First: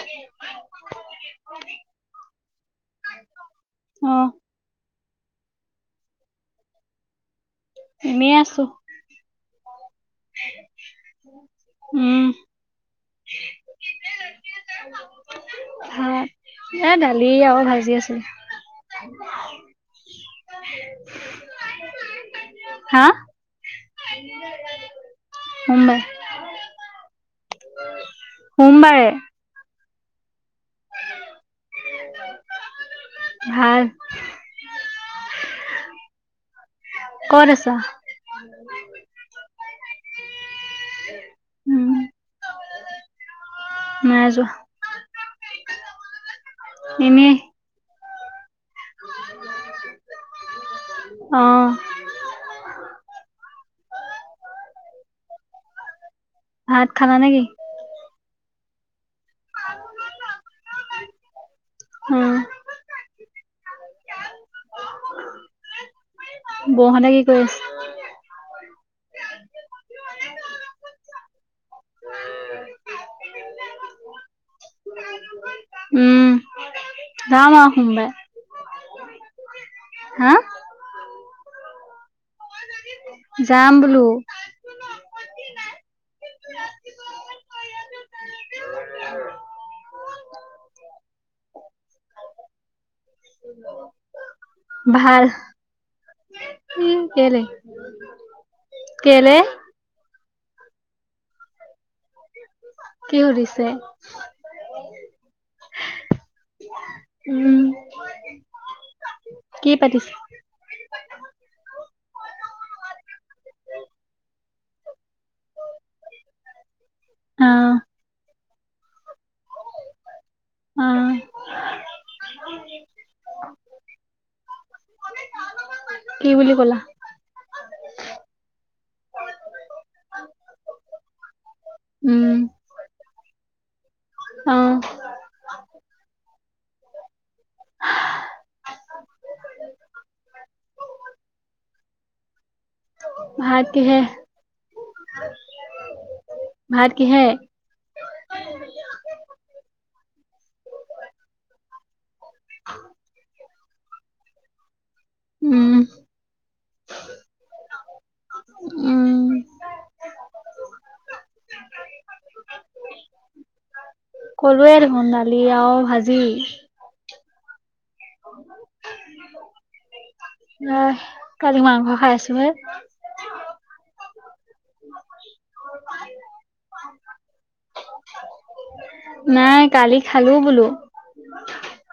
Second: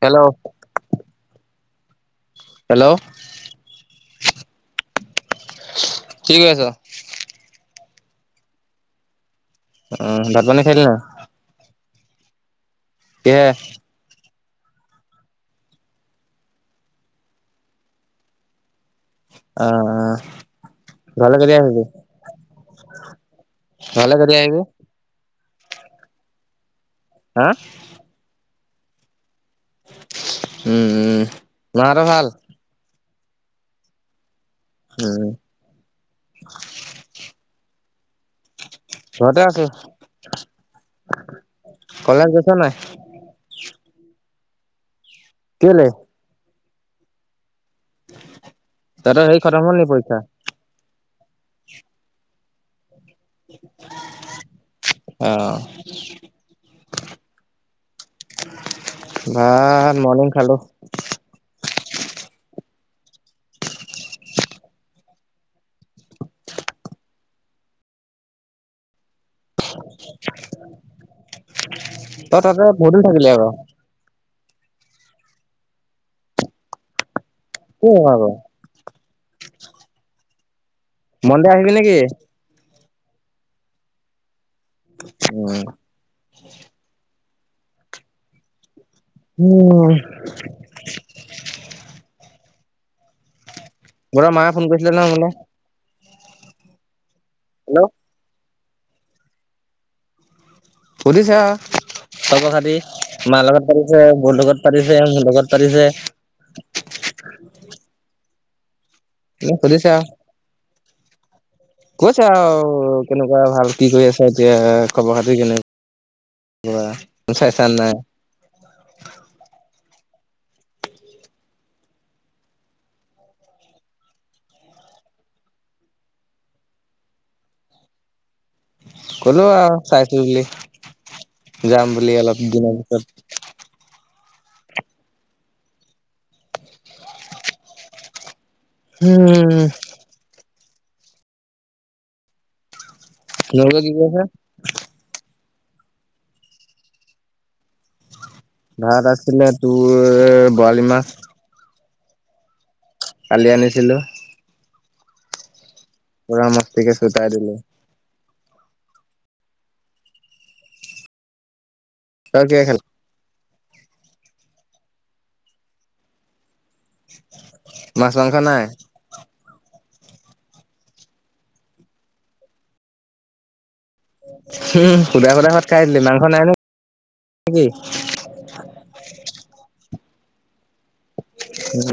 Hello hello অ কি কৰি আছ। এনেই আছো? ভাত পানী খালি নাই? উম এ ভাত এ দালি আৰু ভাজি আছিল? অ অ ঘৰলে কেতিয়া আহিবি হা ঘৰলে কেতিয়া আহিবি? মুম্বাই। হা মুম্বাই? উম উম মাহত ভাল। ভাল। উম কতআছা? ঘতে আছো? উম কলেজ গৈছ নাই? নাই যোৱা? কেলে। ইনেই। তাৰ সেই খৰত হল নি পইচা। অহ অই অহ ভাত খালা নেকি ভাত মৰ্ণিং খালো উম বহনে কি কৰি আছে তই তাতে বহুত দিন থাকিলে আক উম, যাম আৰু আকৌ। সোমবাৰে হা মন্দে আহিবি নেকি যাম বোলো উম উম ঘৰ মা ফোন কৰিছিলে নহই মোলে উম কেলে হেল্ল' কেলে সুধিছো চা খবৰ খাতি কি মা লগত সুধিছে? পাতিছা বৌ লগত পাতিছে যেমোৰ লগত পাতিছে [inaudible] উম, হেল্ল কি সুধিছে আও পাতিছে? কৈছে আৰু কেনেকুৱা ভাল কি কৰি আছে কি কৰি আছে এতিয়া খবৰ খাতি কেনেকুৱা চাই চা অ', নাই অ'। কি বুলি ক'লা কলো আৰু চাইছো বুলি যাম বুলি উম, অলপ দিনৰ পিছত অ'। উম ভাত নগ জীৱ কিহে? কা [unintelligible] ভাত কিহে ভাত আছিলে তোৰ বৰালি মাহ কালি আনিছিলো উম, পোৰা মস্তিকে চুতাই দিলো উম। তই কিহে খালা কলোৱে দেখোন দালি আৰু ভাজি মাছ মাংস নাই অ কালি মাংস খাই আছো হে উম সুধা সুধা ভাত খাই দিলি মাংস নাই নে নেকি নাই কালি খালো বোলো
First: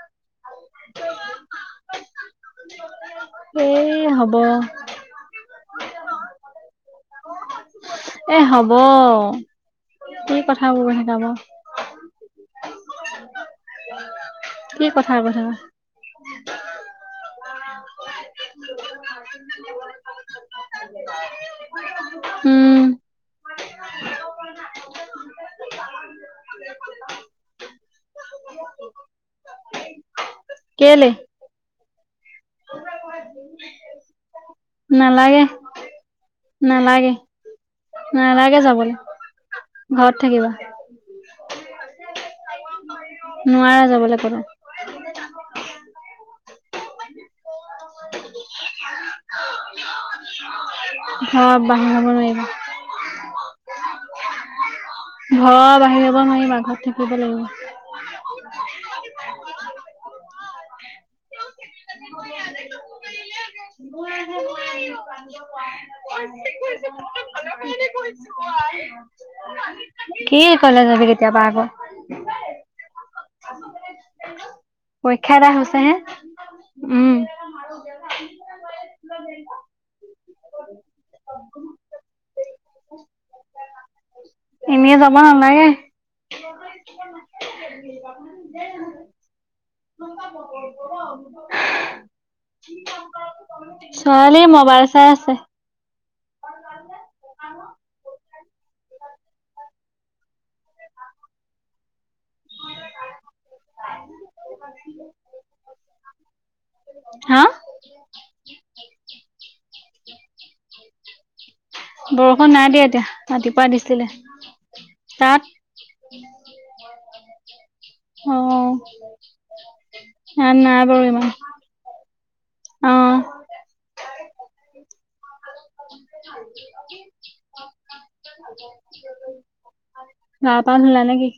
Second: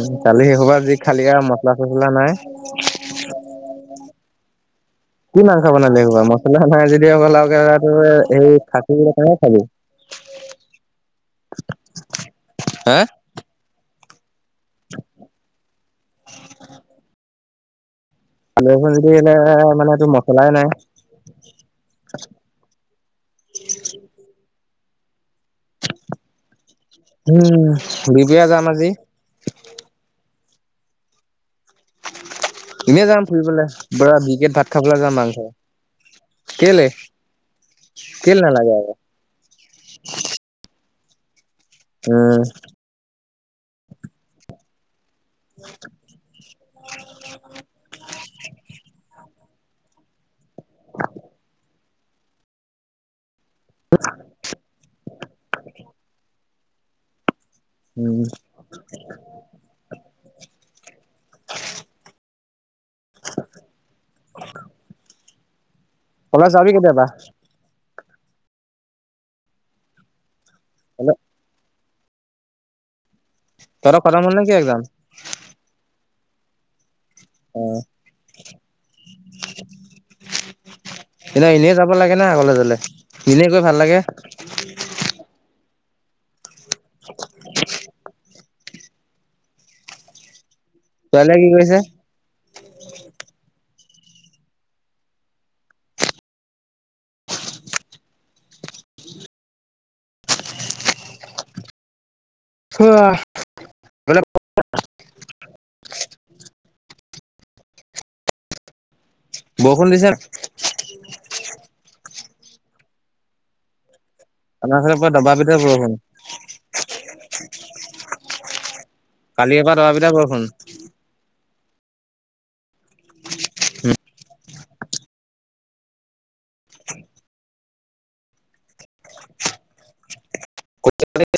উম কালি শেইহোপা যি খালি আৰু মচলা চচলা নাই কি হ'ব? কি মাংস বনালি এইসোপা? মছলা নাই যদি আৰু [unintelligible] এ সেই হব খাচী কেনেকে খাবি? কি কথাবোৰ শিকাব হা কি কথা বথা আনিবলৈ তো নাই এই মানে মচলাই নাই। উম উ [inaudible] উম বিগেয়া যাম আজি কেলে? এনেই যাম ফুৰিবলৈ, পুৰা বিকে ভাত খাবলৈ যাম মাংস। নালাগে, কেলে নালাগে, নালাগে যাবলৈ ঘৰত থাকিবা। উম নোৱাৰা যাবলৈ কতো। যাব নোৱাৰিবা। [unintelligible] ঘৰ বাহিৰ হ'ব নোৱাৰিবা, ঘৰত থাকিব লাগিব। উম অওক [unintelligible] কলেজ যাবি কেতিয়াবা? উম [unintelligible] কি কলেজ যাবি কেতিয়াবা আকৌ? কি? [unintelligible] তেহেতৰ খতম হ'ল নেকি? পৰীক্ষা এটা হৈছে হে উম। অ [unintelligible] এনে এনেই যাব লাগে নে আগলে গ'লে, এনেই গৈ ভাল লাগে। এনেই যাব নালাগে [unintelligible] [unintelligible] ছোৱালীয়ে কি কৰিছে? ছোৱালী মোবাইল চাই আছে। অ ব [unintelligible] হা বৰষুণ দিছে নে? বৰষুণ নাই দিয়া এতিয়া। ৰাতিপুৱা দিছিলে। আমাৰ ফালে পুৰা দবা তাত পিতা বৰষুণ। অ কালি এবাৰ দবা পিতা ইয়াত নাই বাৰু ইমান। অহ ইয়াত পানলা নে কি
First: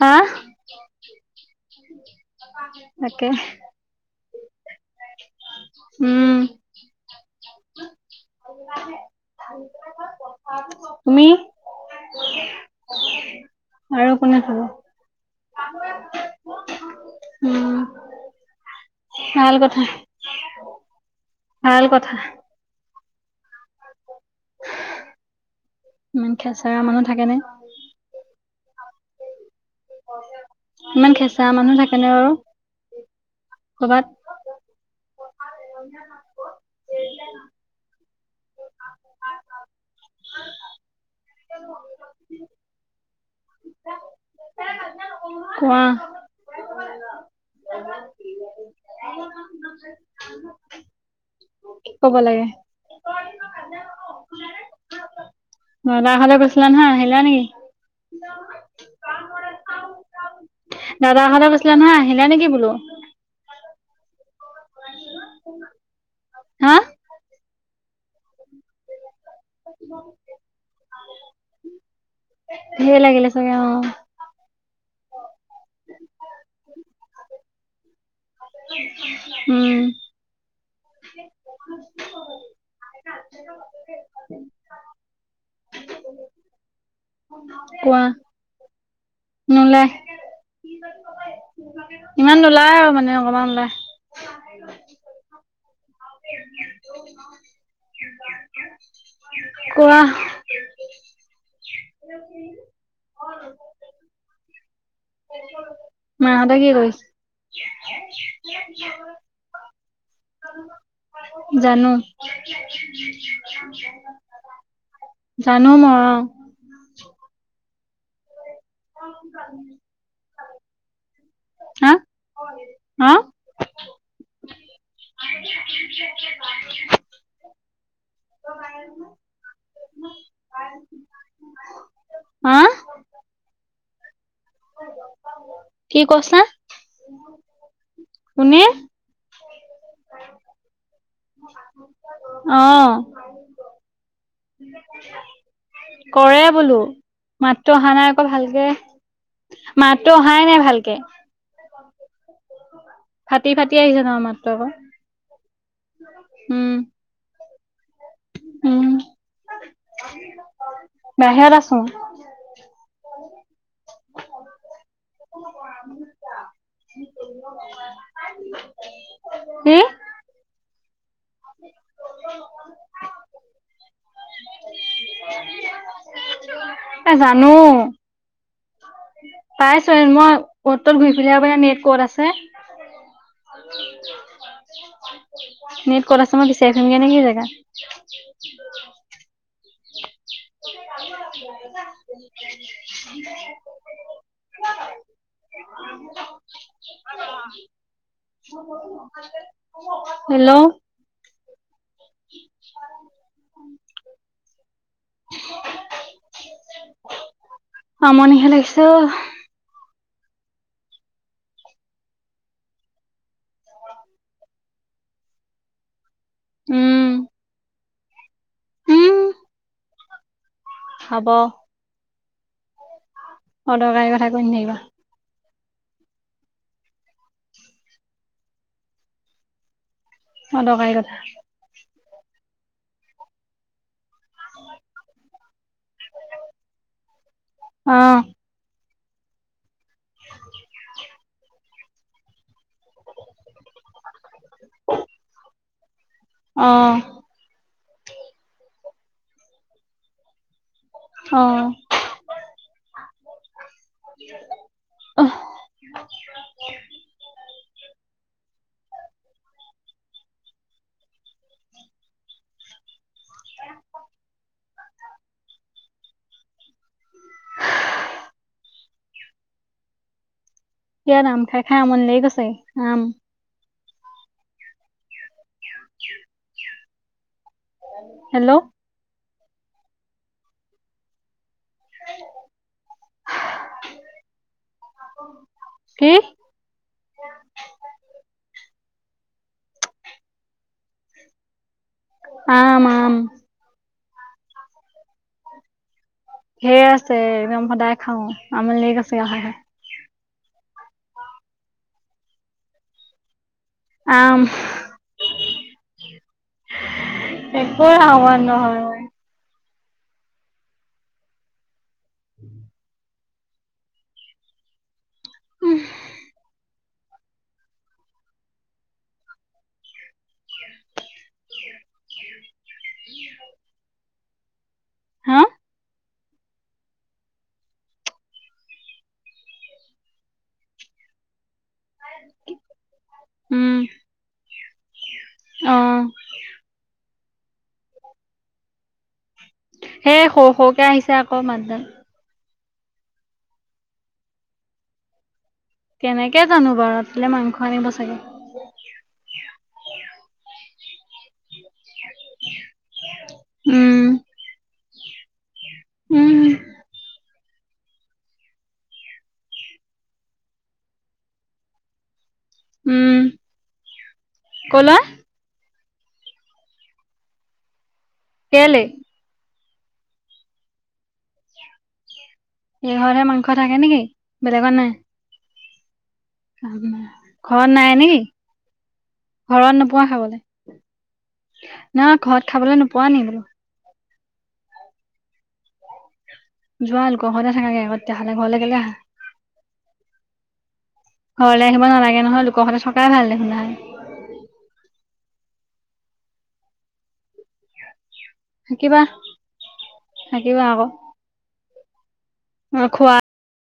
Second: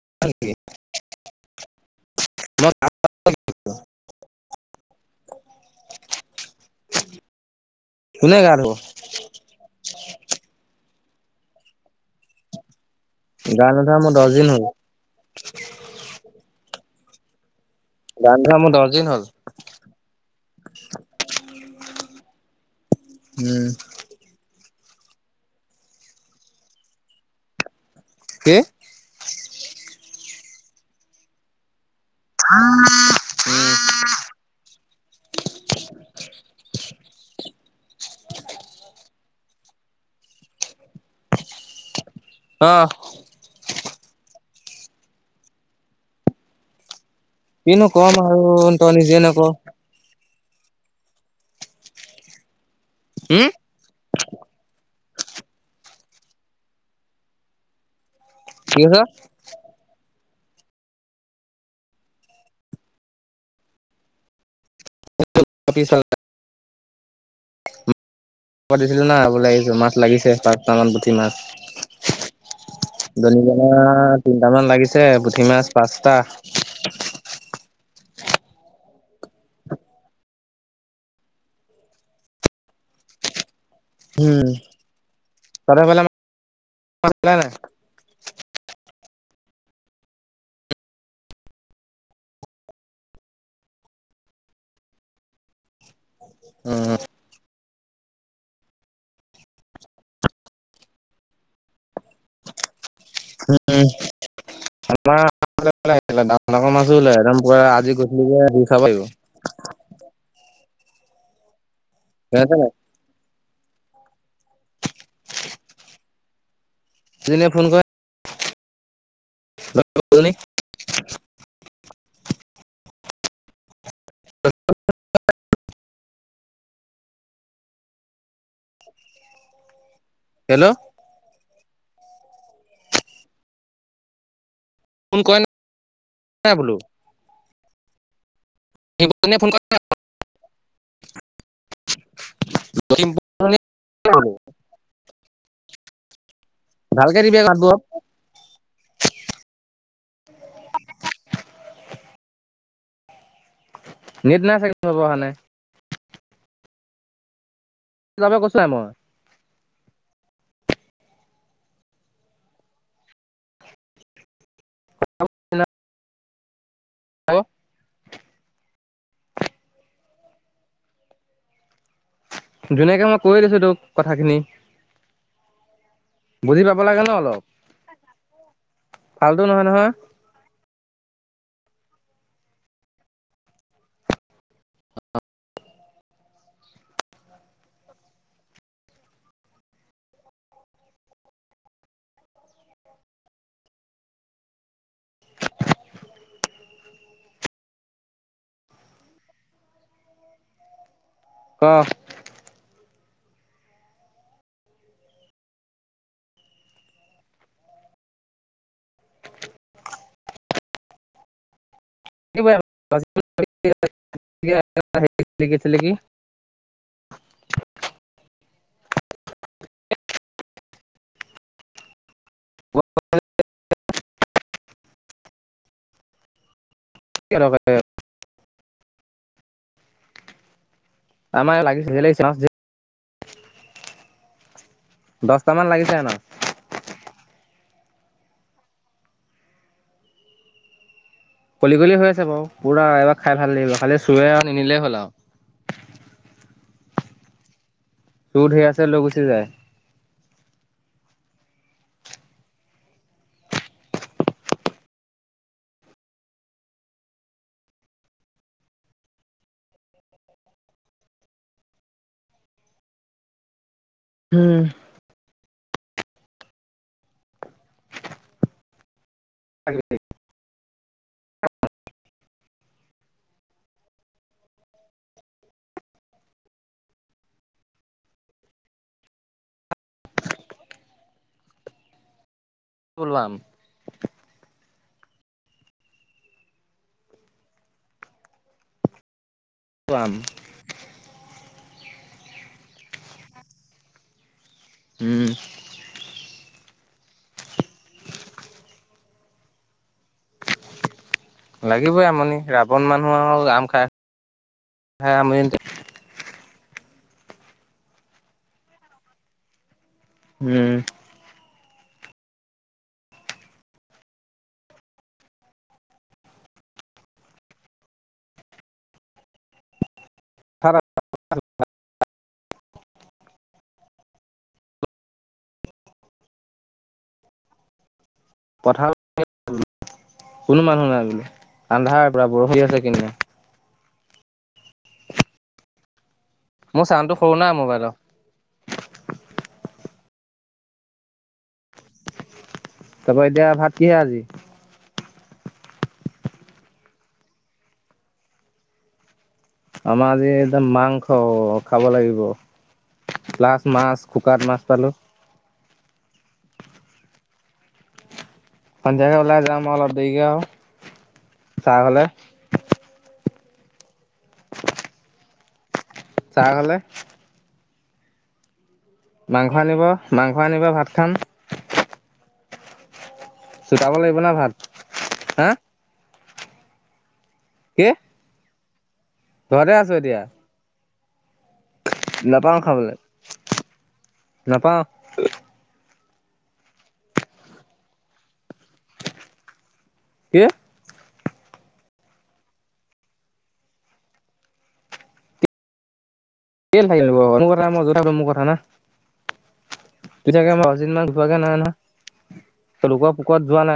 হা অ তাকে উম এনেই আৰু তুমি গা নোধোৱা আৰু মোৰ দহ কোনে দিন থব হল [inaudible] উম গা নোধোৱা মোৰ দহ দিন হ' ভাল কথা ভাল কথা [inaudible] উম ইমান খেচৰা মানুহ থাকে নে কি ইমান খেঁচা মানুহ থাকে তেনে আৰু কৰ'বাত অহ কোৱা কি নো কম আৰু ত নিজে ন ক ক'ব লাগে হ দাদা ঘলে গৈছিলা নহয় আহিলা নেকি ঠিক আছে দাদাৰ ঘৰলে গৈছিলে নহয় আহিলে নেকি বোলো হা দিছিলো নি মাছ লাগিছে পচটামান পুঠি মাছ ধেৰ লাগিলে দনি চাগে কণা অ তিনি কেইটামান লাগিছে পুঠি মাছ পাঁচটা উম। উম চ বেল নাই কোৱা নোলাই ইমান নোলায় আৰু মানে অকণমান ওলায় উম কোৱা উম আ ডাৰ মাহঁতে ডাঙৰ কি মাছ কৰিছে? ওলাই একদম পুৰা আজি গধূলি কে শ খা পাৰিব জানো কছে ন উ জানো মই তন ফোন কৰে [unintelligible] হা হা [unintelligible] হেল্ল' হা ফোন কই ন কি কৈছা? কোনে? কোনে ফোন অ কৰি [unintelligible] ক কৰে বোলো মাতটো মাতবোৰত অহা নাই আকৌ ভালকে মাতটো অহাই নাই ভালকে। [unintelligible] ফাটি ফাটি আহিছে তোমাৰ নেট নাই মাতটোৰ চাগে নেটৱৰ্কৰ কাৰণে আকৌ, উম। তাপে কৈছাই মই উম বাহিৰত আছো। হেল্ল'। কি? ধুনীয়াকে মই কৈ দিছো তোক কথাখিনি বুজি পাব লাগে ন এ অলপ জানো। ফাল্টু নহয় পাইছ নহয় মই অতত ঘূৰি ফু সুদিব পু নেট কত আছে? নেট কত আছে মই বিচাৰি সুংগে নেকি জেগা? [unintelligible] হেল্ল' ক আমনি হে লাগিছে অহ। ছেলেকি ছেলেকি? উম। [unintelligible] উম হব। [unintelligible] অদৰকাৰী কথা কৈ ন থাকিবা। কি অদকাৰি? অদকাৰি। আমাৰ এ ধেৰ লাগিছে। চ যে [inaudible] দছটামান লাগিছে ন? অহ [unintelligible] কলি কলি হৈ আছে বাৰু পুৰা এবাৰ খাই ভাল লাগিব খালি চুৰে আৰু নিনিলেই হ'ল আৰু অঁ চুৰ সেই আছে লৈ গুচি যায়। অ অহ হয় উম [unintelligible] [unintelligible] কিয় আম খাই খাই আমনি লাগি গৈছে আম [inaudible] হেল্ল' লাম কি আম আম আম হম ধেৰ আছে একদম সদায় খাও আমনি লাগি গৈছে খাই খাই লাগিবই আমনি ৰাৱণ মানুহ আৰু আম খ আম হ আমট [unintelligible] একো হাৱোৱা নহয় ম উম উম উম খ [unintelligible] [inaudible] হা পথাৰ কোনো মানুহ নাই বোলে আন্ধাৰ পৰা বৰষুণ দি আছে কিন কিনীয়া আহ মোৰ চাউণ্ডটো সৰু ন মোবাইল সেই সৰু সৰুকে আহিছে আকৌ মাত দে তাৰপা এতিয়া ভাত কিহে আজি কেনেকে জানো বাৰু ৰাতিলে মাংস আনিব চাগে আমাৰ আজি একদম মাংস খাব লাগিব ল্লাছ মাছ উম শুকাত মাছ পালোঁ উম হ সন্ধিয়াকে ওলাই যাম অলপ দেৰিকে আৰু চাহ হলে উম কলা চাৰ ঘলে কেলে মাংস আনিব মাংস আনিব ভাতখন উম বাহৰ মাংস থাকে চুটাব নেকি লাগিব না ভাত বেলেগৰ নাই হা আৰু ন ঘৰ কি নাই নেকি ঘৰতে ঘৰত আছো নোপোৱা এতিয়া খাবলে? না ঘৰত খাবলৈ নোপোৱা নাই বুলো? নাপাওঁ যোৱালোকৰ ঘৰতে থাকাগে আক তেতিয়াহলে ঘৰলে কেলে আহা? কি? ঘৰলে আহিব নালাগে নহয় লোকৰ ঘৰতে থকাই ভাল দেখোন কেদিন থাকিলো বাৰু মানুহ যৰত মই যত থাকো মোৰ কথা না থাকিবা এতিয়া কে থাকিবা মই দহ আকৌ দিন মান নোখোৱকে থকা নাই নহয় ত লোকৰ খোৱা পোকত যোৱা নাই